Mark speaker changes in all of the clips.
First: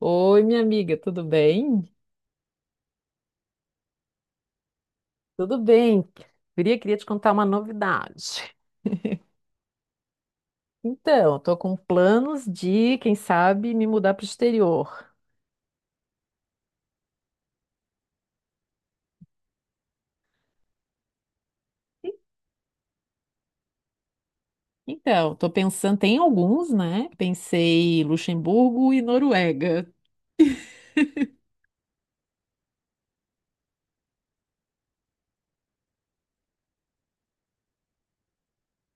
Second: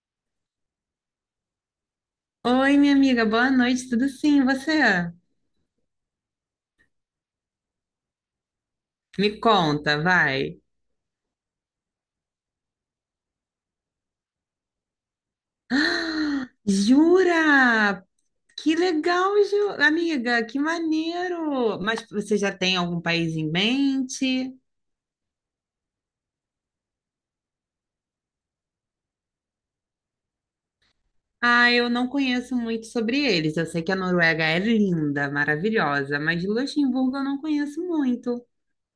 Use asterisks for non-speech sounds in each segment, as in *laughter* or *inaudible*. Speaker 1: Oi, minha amiga, tudo bem?
Speaker 2: Oi, minha amiga, boa noite, tudo sim, e você?
Speaker 1: Tudo bem. Guria, queria te contar uma novidade.
Speaker 2: Me conta, vai. *gasps*
Speaker 1: Então, tô com planos de, quem sabe, me mudar para o exterior.
Speaker 2: Ah, jura? Que legal, amiga, que maneiro! Mas você já tem algum país em mente?
Speaker 1: Então, tô pensando, tem alguns, né? Pensei Luxemburgo e Noruega.
Speaker 2: Ah, eu não conheço muito sobre eles. Eu sei que a Noruega é linda, maravilhosa, mas Luxemburgo eu não conheço muito.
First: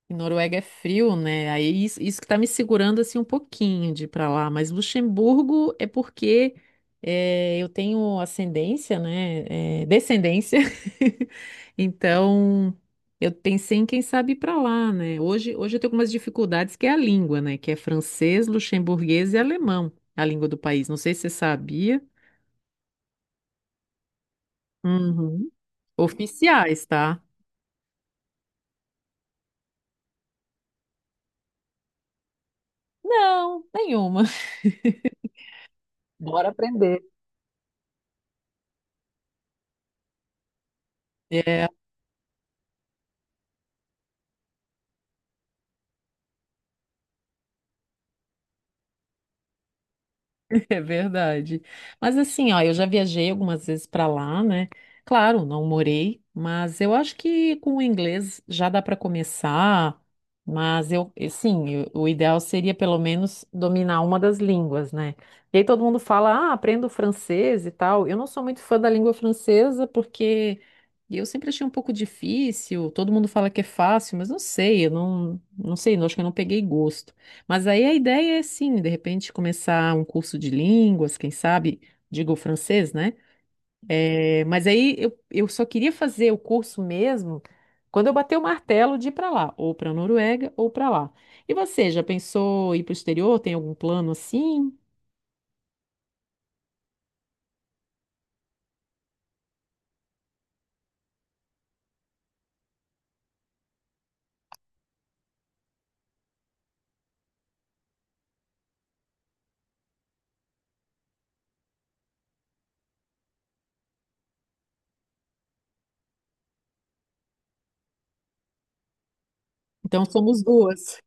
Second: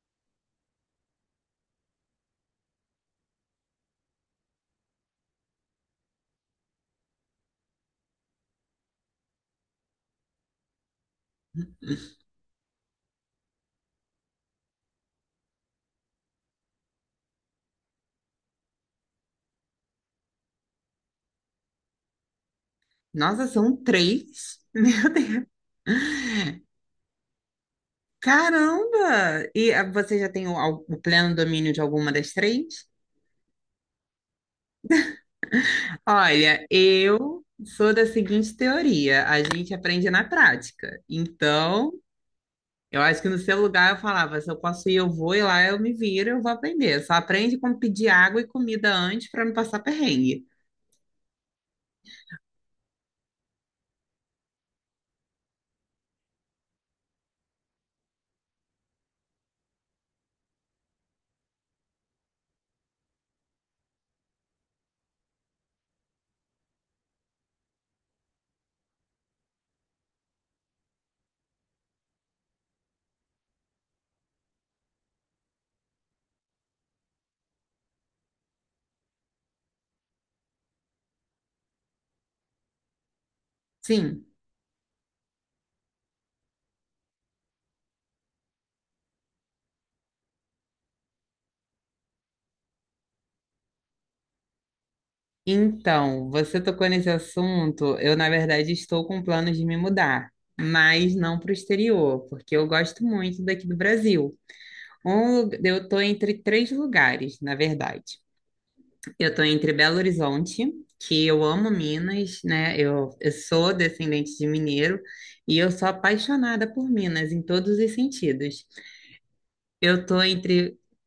Speaker 1: E Noruega é frio, né? Aí isso que tá me segurando assim um pouquinho de ir pra lá. Mas Luxemburgo é porque eu tenho ascendência, né? Descendência. *laughs* Então eu pensei em quem sabe ir pra lá, né? Hoje eu tenho algumas dificuldades que é a língua, né? Que é francês, luxemburguês e alemão, a língua do país. Não sei se você sabia.
Speaker 2: Nossa, são três? *laughs*
Speaker 1: Uhum. Oficiais, tá?
Speaker 2: Caramba! E você já tem o pleno domínio de alguma das três?
Speaker 1: Não, nenhuma. *laughs* Bora
Speaker 2: Olha,
Speaker 1: aprender.
Speaker 2: eu sou da seguinte teoria: a gente aprende na prática. Então, eu acho que no seu lugar eu falava: se eu posso ir, eu vou, e lá eu me viro, eu vou aprender. Só aprende como pedir água e comida antes para não passar perrengue.
Speaker 1: *laughs* É verdade. Mas assim, ó, eu já viajei algumas vezes para lá, né? Claro, não morei, mas eu acho que com o inglês já dá para começar. Mas e sim, o ideal seria pelo menos dominar uma das línguas, né? E aí todo mundo fala, ah, aprendo francês e tal. Eu não sou muito fã da língua francesa porque eu sempre achei um pouco difícil. Todo mundo fala que é fácil, mas não sei, eu não sei, eu acho que eu não peguei gosto. Mas aí a ideia é sim, de repente começar um curso de línguas, quem sabe, digo francês, né?
Speaker 2: Sim.
Speaker 1: Mas aí eu só queria fazer o curso mesmo quando eu bater o martelo de ir para lá, ou para a Noruega, ou para lá. E você, já pensou em ir para o exterior? Tem algum plano assim?
Speaker 2: Então, você tocou nesse assunto. Eu, na verdade, estou com planos de me mudar, mas não para o exterior, porque eu gosto muito daqui do Brasil. Eu estou entre três lugares, na verdade. Eu tô entre Belo Horizonte, que eu amo Minas, né? Eu sou descendente de mineiro e eu sou apaixonada por Minas em todos os sentidos. Eu
Speaker 1: Então
Speaker 2: tô
Speaker 1: somos
Speaker 2: entre,
Speaker 1: duas.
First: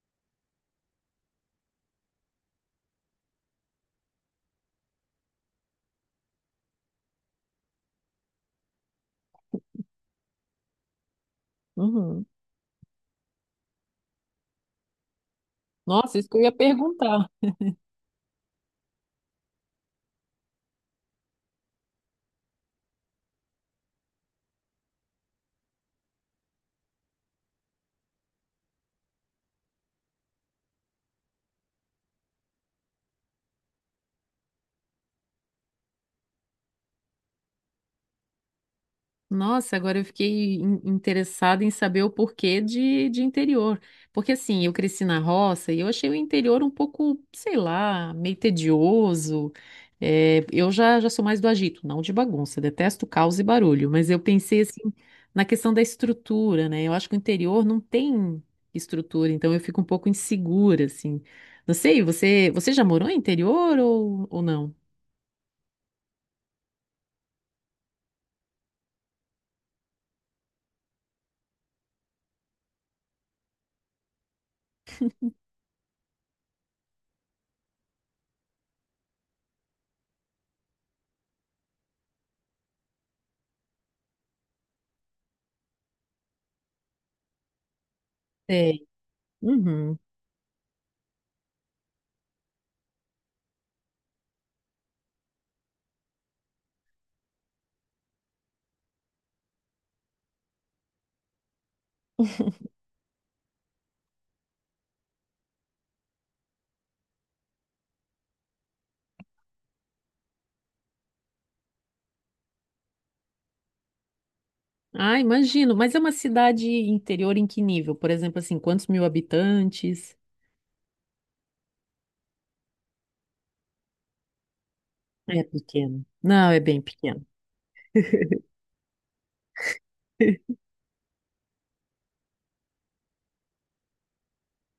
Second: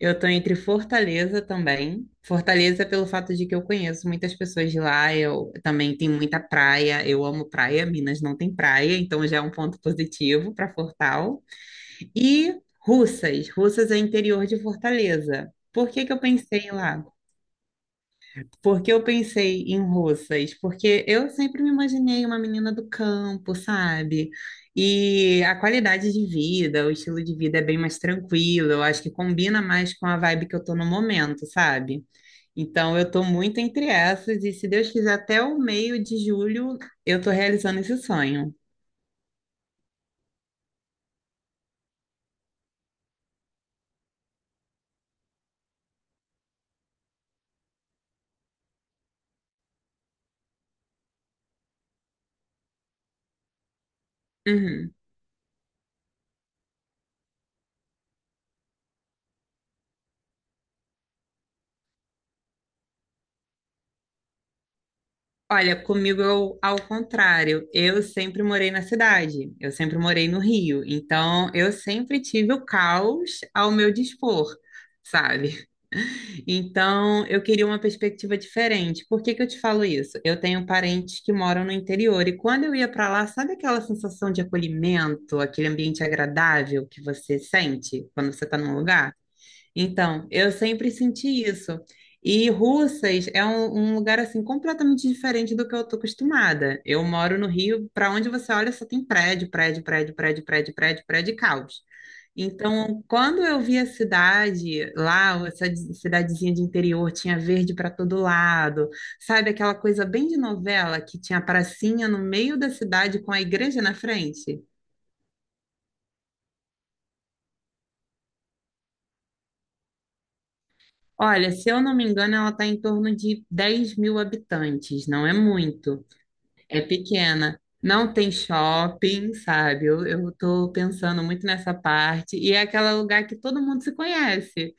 Speaker 2: eu tô entre Fortaleza também. Fortaleza pelo fato de que eu conheço muitas pessoas de lá, eu também tenho muita praia, eu amo praia, Minas não tem praia, então já é um ponto positivo para Fortal.
Speaker 1: Uhum.
Speaker 2: E Russas, Russas é interior de Fortaleza. Por que que
Speaker 1: Nossa,
Speaker 2: eu
Speaker 1: isso que eu ia
Speaker 2: pensei lá?
Speaker 1: perguntar.
Speaker 2: Por que eu pensei em russas? Porque eu sempre me imaginei uma menina do campo, sabe? E a qualidade de vida, o estilo de vida é bem mais tranquilo. Eu acho que combina mais com a vibe que eu tô no momento, sabe? Então eu tô muito entre essas e se Deus quiser até o meio de julho eu tô realizando esse sonho.
Speaker 1: Nossa, agora eu fiquei interessada em saber o porquê de interior. Porque assim, eu cresci na roça e eu achei o interior um pouco, sei lá, meio tedioso. É, eu já sou mais do agito, não de bagunça, detesto caos e barulho. Mas eu pensei assim
Speaker 2: Uhum.
Speaker 1: na questão da estrutura, né? Eu acho que o interior não tem estrutura, então eu fico um pouco insegura, assim. Não sei, você já morou em interior ou não?
Speaker 2: Olha, comigo eu, ao contrário, eu sempre morei na cidade, eu sempre morei no Rio, então eu sempre tive o caos ao meu dispor, sabe? Então eu queria uma perspectiva diferente. Por que que eu te falo isso? Eu tenho parentes que moram no interior e quando eu ia para lá, sabe aquela sensação de acolhimento, aquele ambiente agradável que você sente quando você está num
Speaker 1: Sei.
Speaker 2: lugar? Então, eu sempre senti isso. E Russas é um lugar assim completamente diferente do que eu tô acostumada. Eu moro no Rio, para onde você olha só tem prédio, prédio, prédio, prédio, prédio, prédio, prédio, e caos. Então, quando eu vi a cidade lá, essa cidadezinha de interior, tinha verde para todo lado, sabe aquela coisa bem de novela que tinha a pracinha no meio da cidade com a igreja na frente?
Speaker 1: Ah, imagino. Mas é uma cidade interior em que nível? Por exemplo, assim, quantos mil habitantes?
Speaker 2: Olha, se eu não me engano, ela está em torno de 10 mil habitantes, não é
Speaker 1: É
Speaker 2: muito,
Speaker 1: pequeno. Não, é
Speaker 2: é
Speaker 1: bem pequeno.
Speaker 2: pequena. Não tem shopping, sabe? Eu
Speaker 1: *laughs*
Speaker 2: tô pensando muito nessa parte. E é aquele lugar que todo mundo se conhece.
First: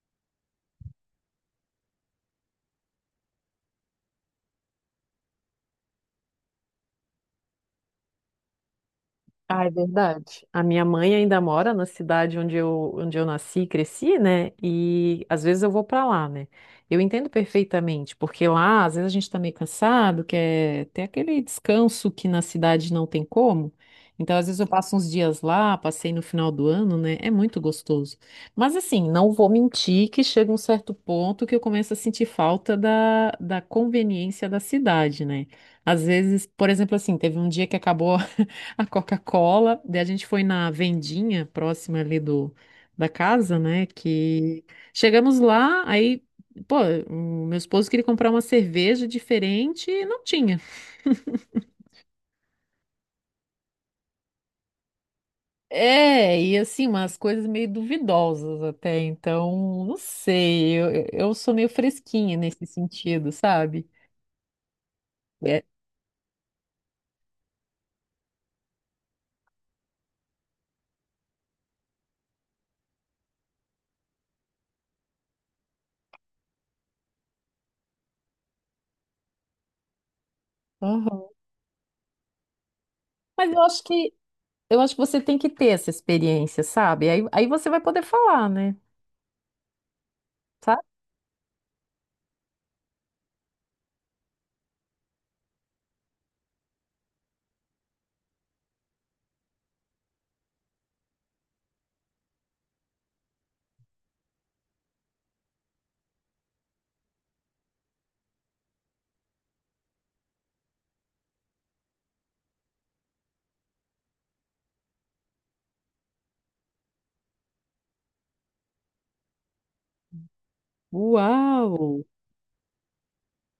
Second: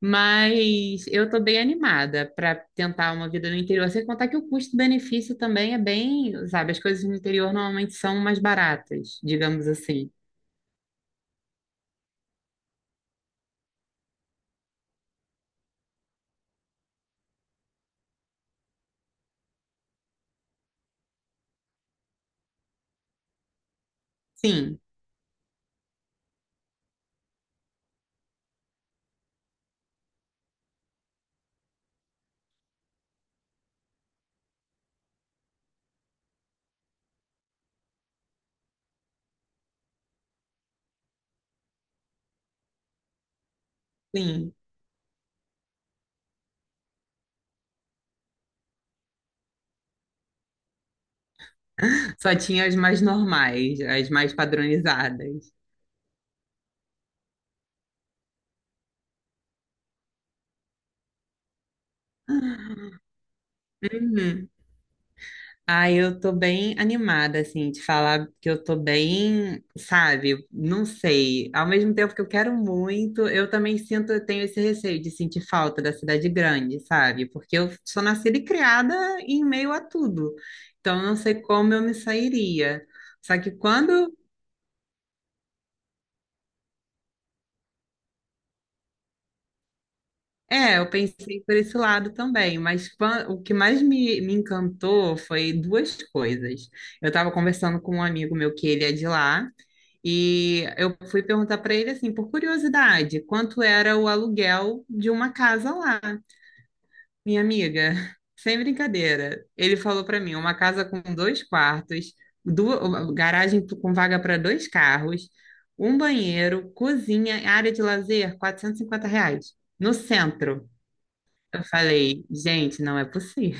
Speaker 2: Mas eu tô bem animada para tentar uma vida no interior. Sem contar que o custo-benefício também é bem, sabe? As coisas no interior normalmente são mais baratas,
Speaker 1: Ah,
Speaker 2: digamos
Speaker 1: é
Speaker 2: assim.
Speaker 1: verdade. A minha mãe ainda mora na cidade onde eu nasci e cresci, né? E às vezes eu vou para lá, né? Eu entendo perfeitamente, porque lá às vezes a gente tá meio cansado, quer ter aquele descanso que na cidade não tem como. Então, às vezes eu
Speaker 2: Sim,
Speaker 1: passo uns dias lá, passei no final do ano, né? É muito gostoso. Mas assim, não vou mentir que chega um certo ponto que eu começo a sentir falta da conveniência da cidade, né? Às vezes, por exemplo, assim, teve um dia que acabou a Coca-Cola. Daí a gente foi na vendinha próxima ali do, da casa, né?
Speaker 2: sim.
Speaker 1: Que chegamos lá, aí, pô, o meu esposo queria comprar uma cerveja diferente e não tinha.
Speaker 2: Só tinha as mais normais, as mais padronizadas.
Speaker 1: É, e assim, umas coisas meio duvidosas até, então, não sei, eu sou meio fresquinha nesse sentido, sabe?
Speaker 2: Uhum.
Speaker 1: É.
Speaker 2: Ah, eu tô bem animada, assim, de falar que eu tô bem, sabe? Não sei. Ao mesmo tempo que eu quero muito, eu também sinto, eu tenho esse receio de sentir falta da cidade grande, sabe? Porque eu sou nascida e criada em meio a tudo. Então, eu não
Speaker 1: Aham.
Speaker 2: sei como eu me sairia. Só que
Speaker 1: Mas
Speaker 2: quando.
Speaker 1: eu acho que você tem que ter essa experiência, sabe? Aí você vai poder falar, né?
Speaker 2: É,
Speaker 1: Sabe?
Speaker 2: eu pensei por esse lado também, mas o que mais me encantou foi duas coisas. Eu estava conversando com um amigo meu que ele é de lá. E eu fui perguntar para ele assim, por curiosidade, quanto era o aluguel de uma casa lá, minha amiga. *laughs* Sem brincadeira. Ele falou para mim, uma casa com dois quartos, duas, garagem com vaga para dois carros, um banheiro, cozinha, área de lazer, R$ 450, no centro. Eu
Speaker 1: Uau!
Speaker 2: falei, gente, não é possível.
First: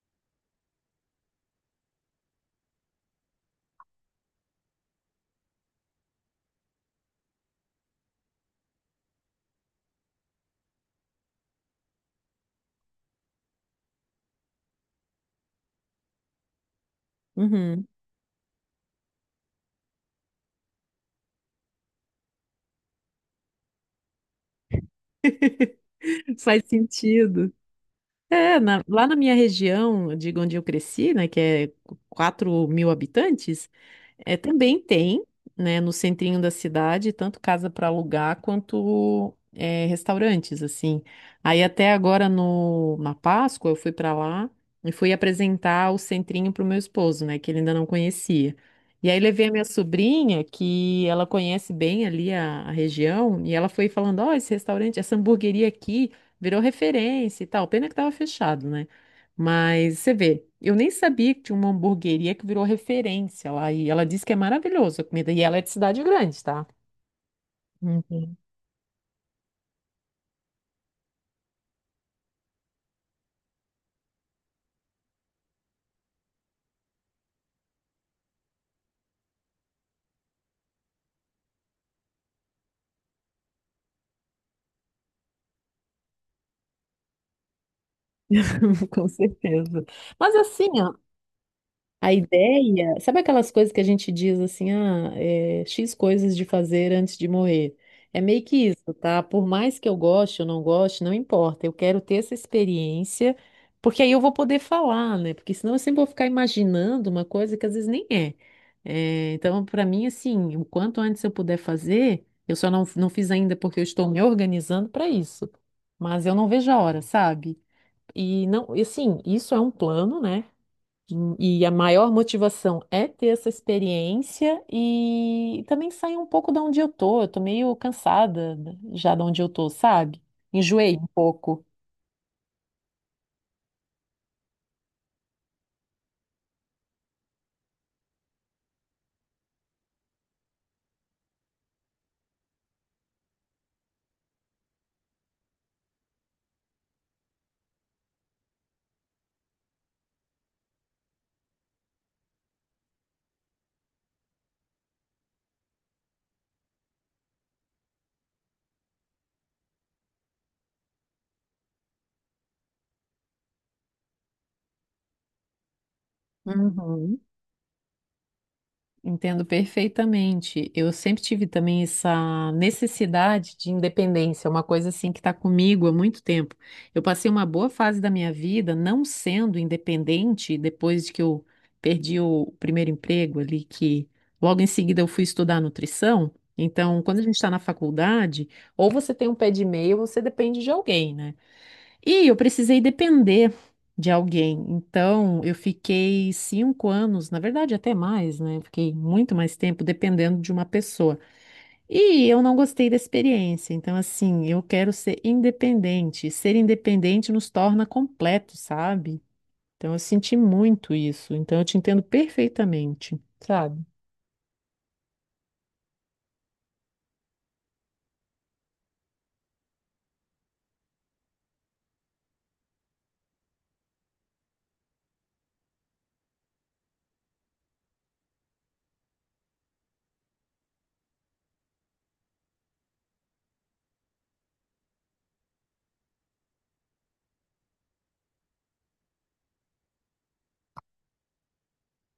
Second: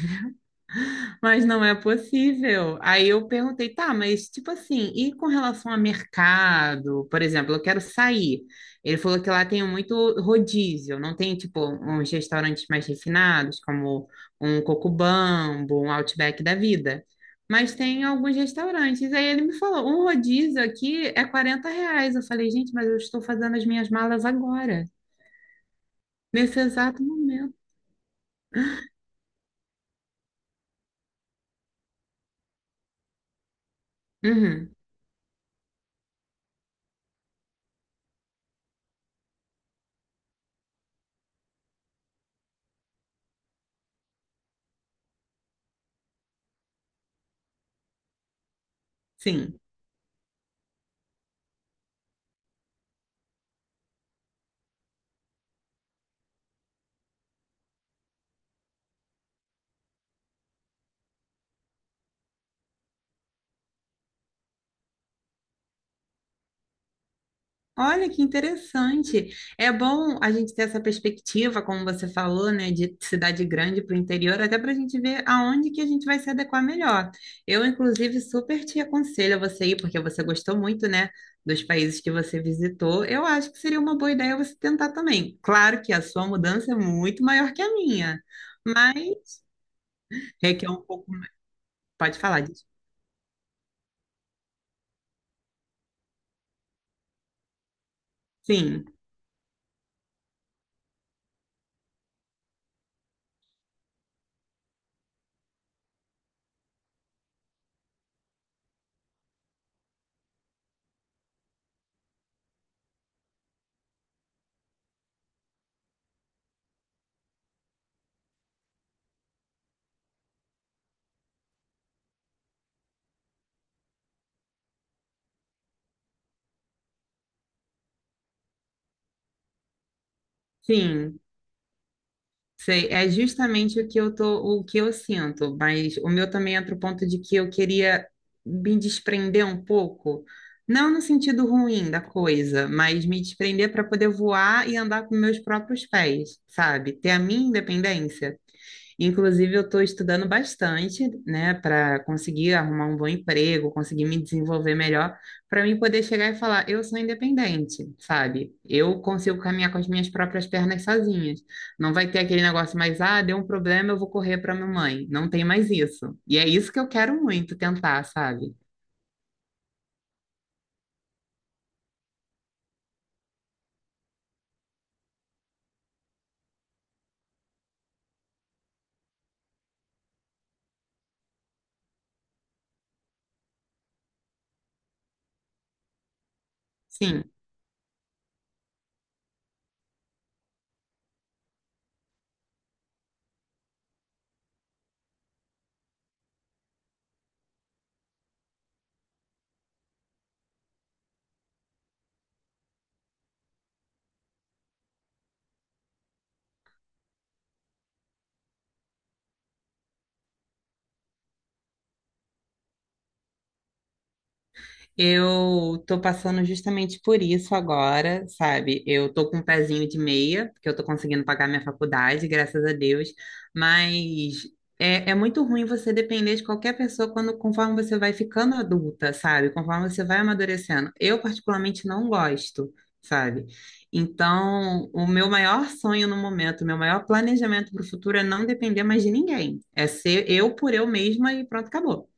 Speaker 2: Mas não é possível. Aí eu perguntei, tá, mas tipo assim, e com relação a mercado? Por exemplo, eu quero sair. Ele falou que lá tem muito rodízio, não tem tipo uns restaurantes mais refinados, como um Cocobambo, um Outback da vida. Mas
Speaker 1: Uhum.
Speaker 2: tem alguns restaurantes. Aí ele me falou, um rodízio aqui é R$ 40. Eu falei, gente, mas eu estou fazendo as minhas malas agora,
Speaker 1: *laughs*
Speaker 2: nesse
Speaker 1: Faz
Speaker 2: exato
Speaker 1: sentido.
Speaker 2: momento.
Speaker 1: É, na- lá na minha região, de onde eu cresci, né, que é 4 mil habitantes, é,
Speaker 2: Uhum,
Speaker 1: também tem, né, no centrinho da cidade, tanto casa para alugar quanto é, restaurantes, assim. Aí até agora, no, na Páscoa, eu fui para lá e fui apresentar o centrinho para o meu esposo, né, que ele ainda não conhecia. E aí levei a
Speaker 2: sim.
Speaker 1: minha sobrinha, que ela conhece bem ali a região, e ela foi falando, ó, esse restaurante, essa hamburgueria aqui, virou referência e tal. Pena que tava fechado, né? Mas você vê, eu nem sabia que tinha uma hamburgueria que virou referência lá. E ela disse que é maravilhosa a comida. E ela é de cidade grande, tá?
Speaker 2: Olha que
Speaker 1: Uhum.
Speaker 2: interessante. É bom a gente ter essa perspectiva, como você falou, né, de cidade grande para o interior, até para a gente ver aonde que a gente vai se adequar melhor. Eu, inclusive, super te aconselho a você ir, porque você gostou muito, né, dos países que você visitou. Eu acho que seria uma boa ideia você tentar também. Claro que a sua mudança é muito maior que a minha,
Speaker 1: *laughs*
Speaker 2: mas
Speaker 1: Com certeza. Mas assim,
Speaker 2: requer um
Speaker 1: ó,
Speaker 2: pouco.
Speaker 1: a
Speaker 2: Pode falar disso.
Speaker 1: ideia, sabe aquelas coisas que a gente diz assim, ah, é, X coisas de fazer antes de morrer? É meio que
Speaker 2: Sim,
Speaker 1: isso, tá? Por mais que eu goste ou não goste, não importa. Eu quero ter essa experiência, porque aí eu vou poder falar, né? Porque senão eu sempre vou ficar imaginando uma coisa que às vezes nem é. É, então, para mim, assim, o quanto antes eu puder fazer, eu só não fiz ainda porque eu estou me organizando para isso. Mas eu não vejo a hora, sabe? E não, e assim, isso é um plano, né? E a maior motivação é ter essa experiência e também sair um pouco da onde eu tô. Eu tô meio cansada já de onde eu tô, sabe? Enjoei um
Speaker 2: sim.
Speaker 1: pouco.
Speaker 2: Sei, é justamente o que eu tô, o que eu sinto, mas o meu também entra o ponto de que eu queria me desprender um pouco, não no sentido ruim da coisa, mas me desprender para poder voar e andar com meus próprios pés, sabe? Ter a minha independência. Inclusive, eu estou estudando bastante, né, para conseguir arrumar um bom emprego, conseguir me desenvolver melhor, para mim poder chegar e falar, eu sou independente, sabe? Eu consigo caminhar com as minhas próprias pernas sozinhas. Não vai ter aquele negócio mais, ah, deu um problema, eu vou correr para minha mãe. Não tem mais isso. E é isso que eu
Speaker 1: Uhum.
Speaker 2: quero muito tentar, sabe?
Speaker 1: Entendo perfeitamente. Eu sempre tive também essa necessidade de independência, é uma coisa assim que está comigo há muito tempo. Eu passei uma boa fase da minha vida não sendo independente depois de que eu perdi o primeiro emprego ali, que logo em seguida eu fui estudar nutrição. Então, quando a
Speaker 2: Sim.
Speaker 1: gente está na faculdade, ou você tem um pé de meia ou você depende de alguém, né? E eu precisei depender de alguém. Então, eu fiquei 5 anos, na verdade, até mais, né? Fiquei muito mais tempo dependendo de uma pessoa. E eu não gostei da experiência. Então, assim, eu quero ser independente. Ser independente nos torna completos, sabe? Então, eu senti muito isso. Então, eu te entendo perfeitamente, sabe?
Speaker 2: Eu tô passando justamente por isso agora, sabe? Eu tô com um pezinho de meia, porque eu tô conseguindo pagar minha faculdade, graças a Deus, mas é, é muito ruim você depender de qualquer pessoa quando, conforme você vai ficando adulta, sabe? Conforme você vai amadurecendo. Eu, particularmente, não gosto, sabe? Então, o meu maior sonho no momento, o meu maior planejamento para o futuro é não depender mais de ninguém. É ser eu por eu mesma e pronto, acabou.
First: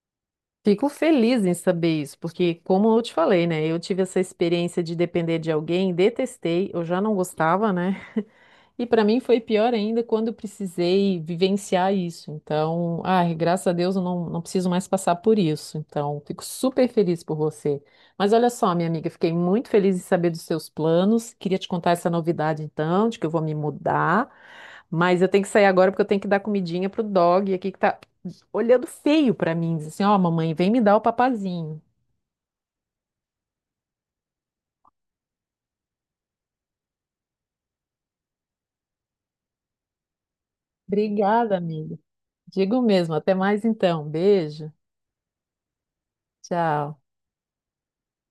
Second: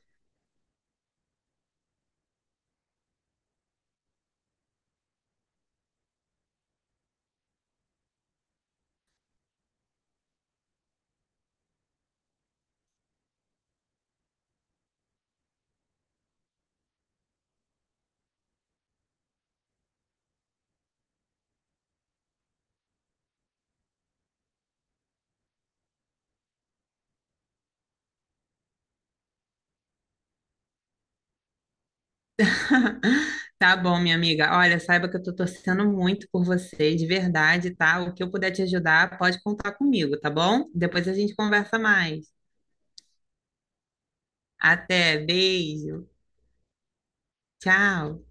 Speaker 1: Fico feliz em saber isso, porque, como eu te falei, né? Eu tive essa experiência de depender de alguém, detestei, eu já não gostava, né? E para mim foi pior ainda quando eu precisei vivenciar isso. Então, ai, graças a Deus eu não preciso mais passar por isso. Então, fico super feliz por você. Mas olha só, minha amiga, fiquei muito feliz em saber dos seus planos. Queria te contar essa novidade, então, de que eu vou me mudar. Mas eu tenho que sair agora porque eu tenho que dar comidinha pro dog aqui que tá olhando feio para mim. Diz assim: ó, mamãe, vem me dar o papazinho.
Speaker 2: *laughs* Tá bom, minha amiga. Olha, saiba que eu tô torcendo muito por você, de verdade, tá? O que eu puder te ajudar, pode contar comigo, tá bom? Depois a gente
Speaker 1: Obrigada,
Speaker 2: conversa
Speaker 1: amiga.
Speaker 2: mais.
Speaker 1: Digo mesmo. Até mais então. Beijo.
Speaker 2: Até, beijo.
Speaker 1: Tchau.
Speaker 2: Tchau.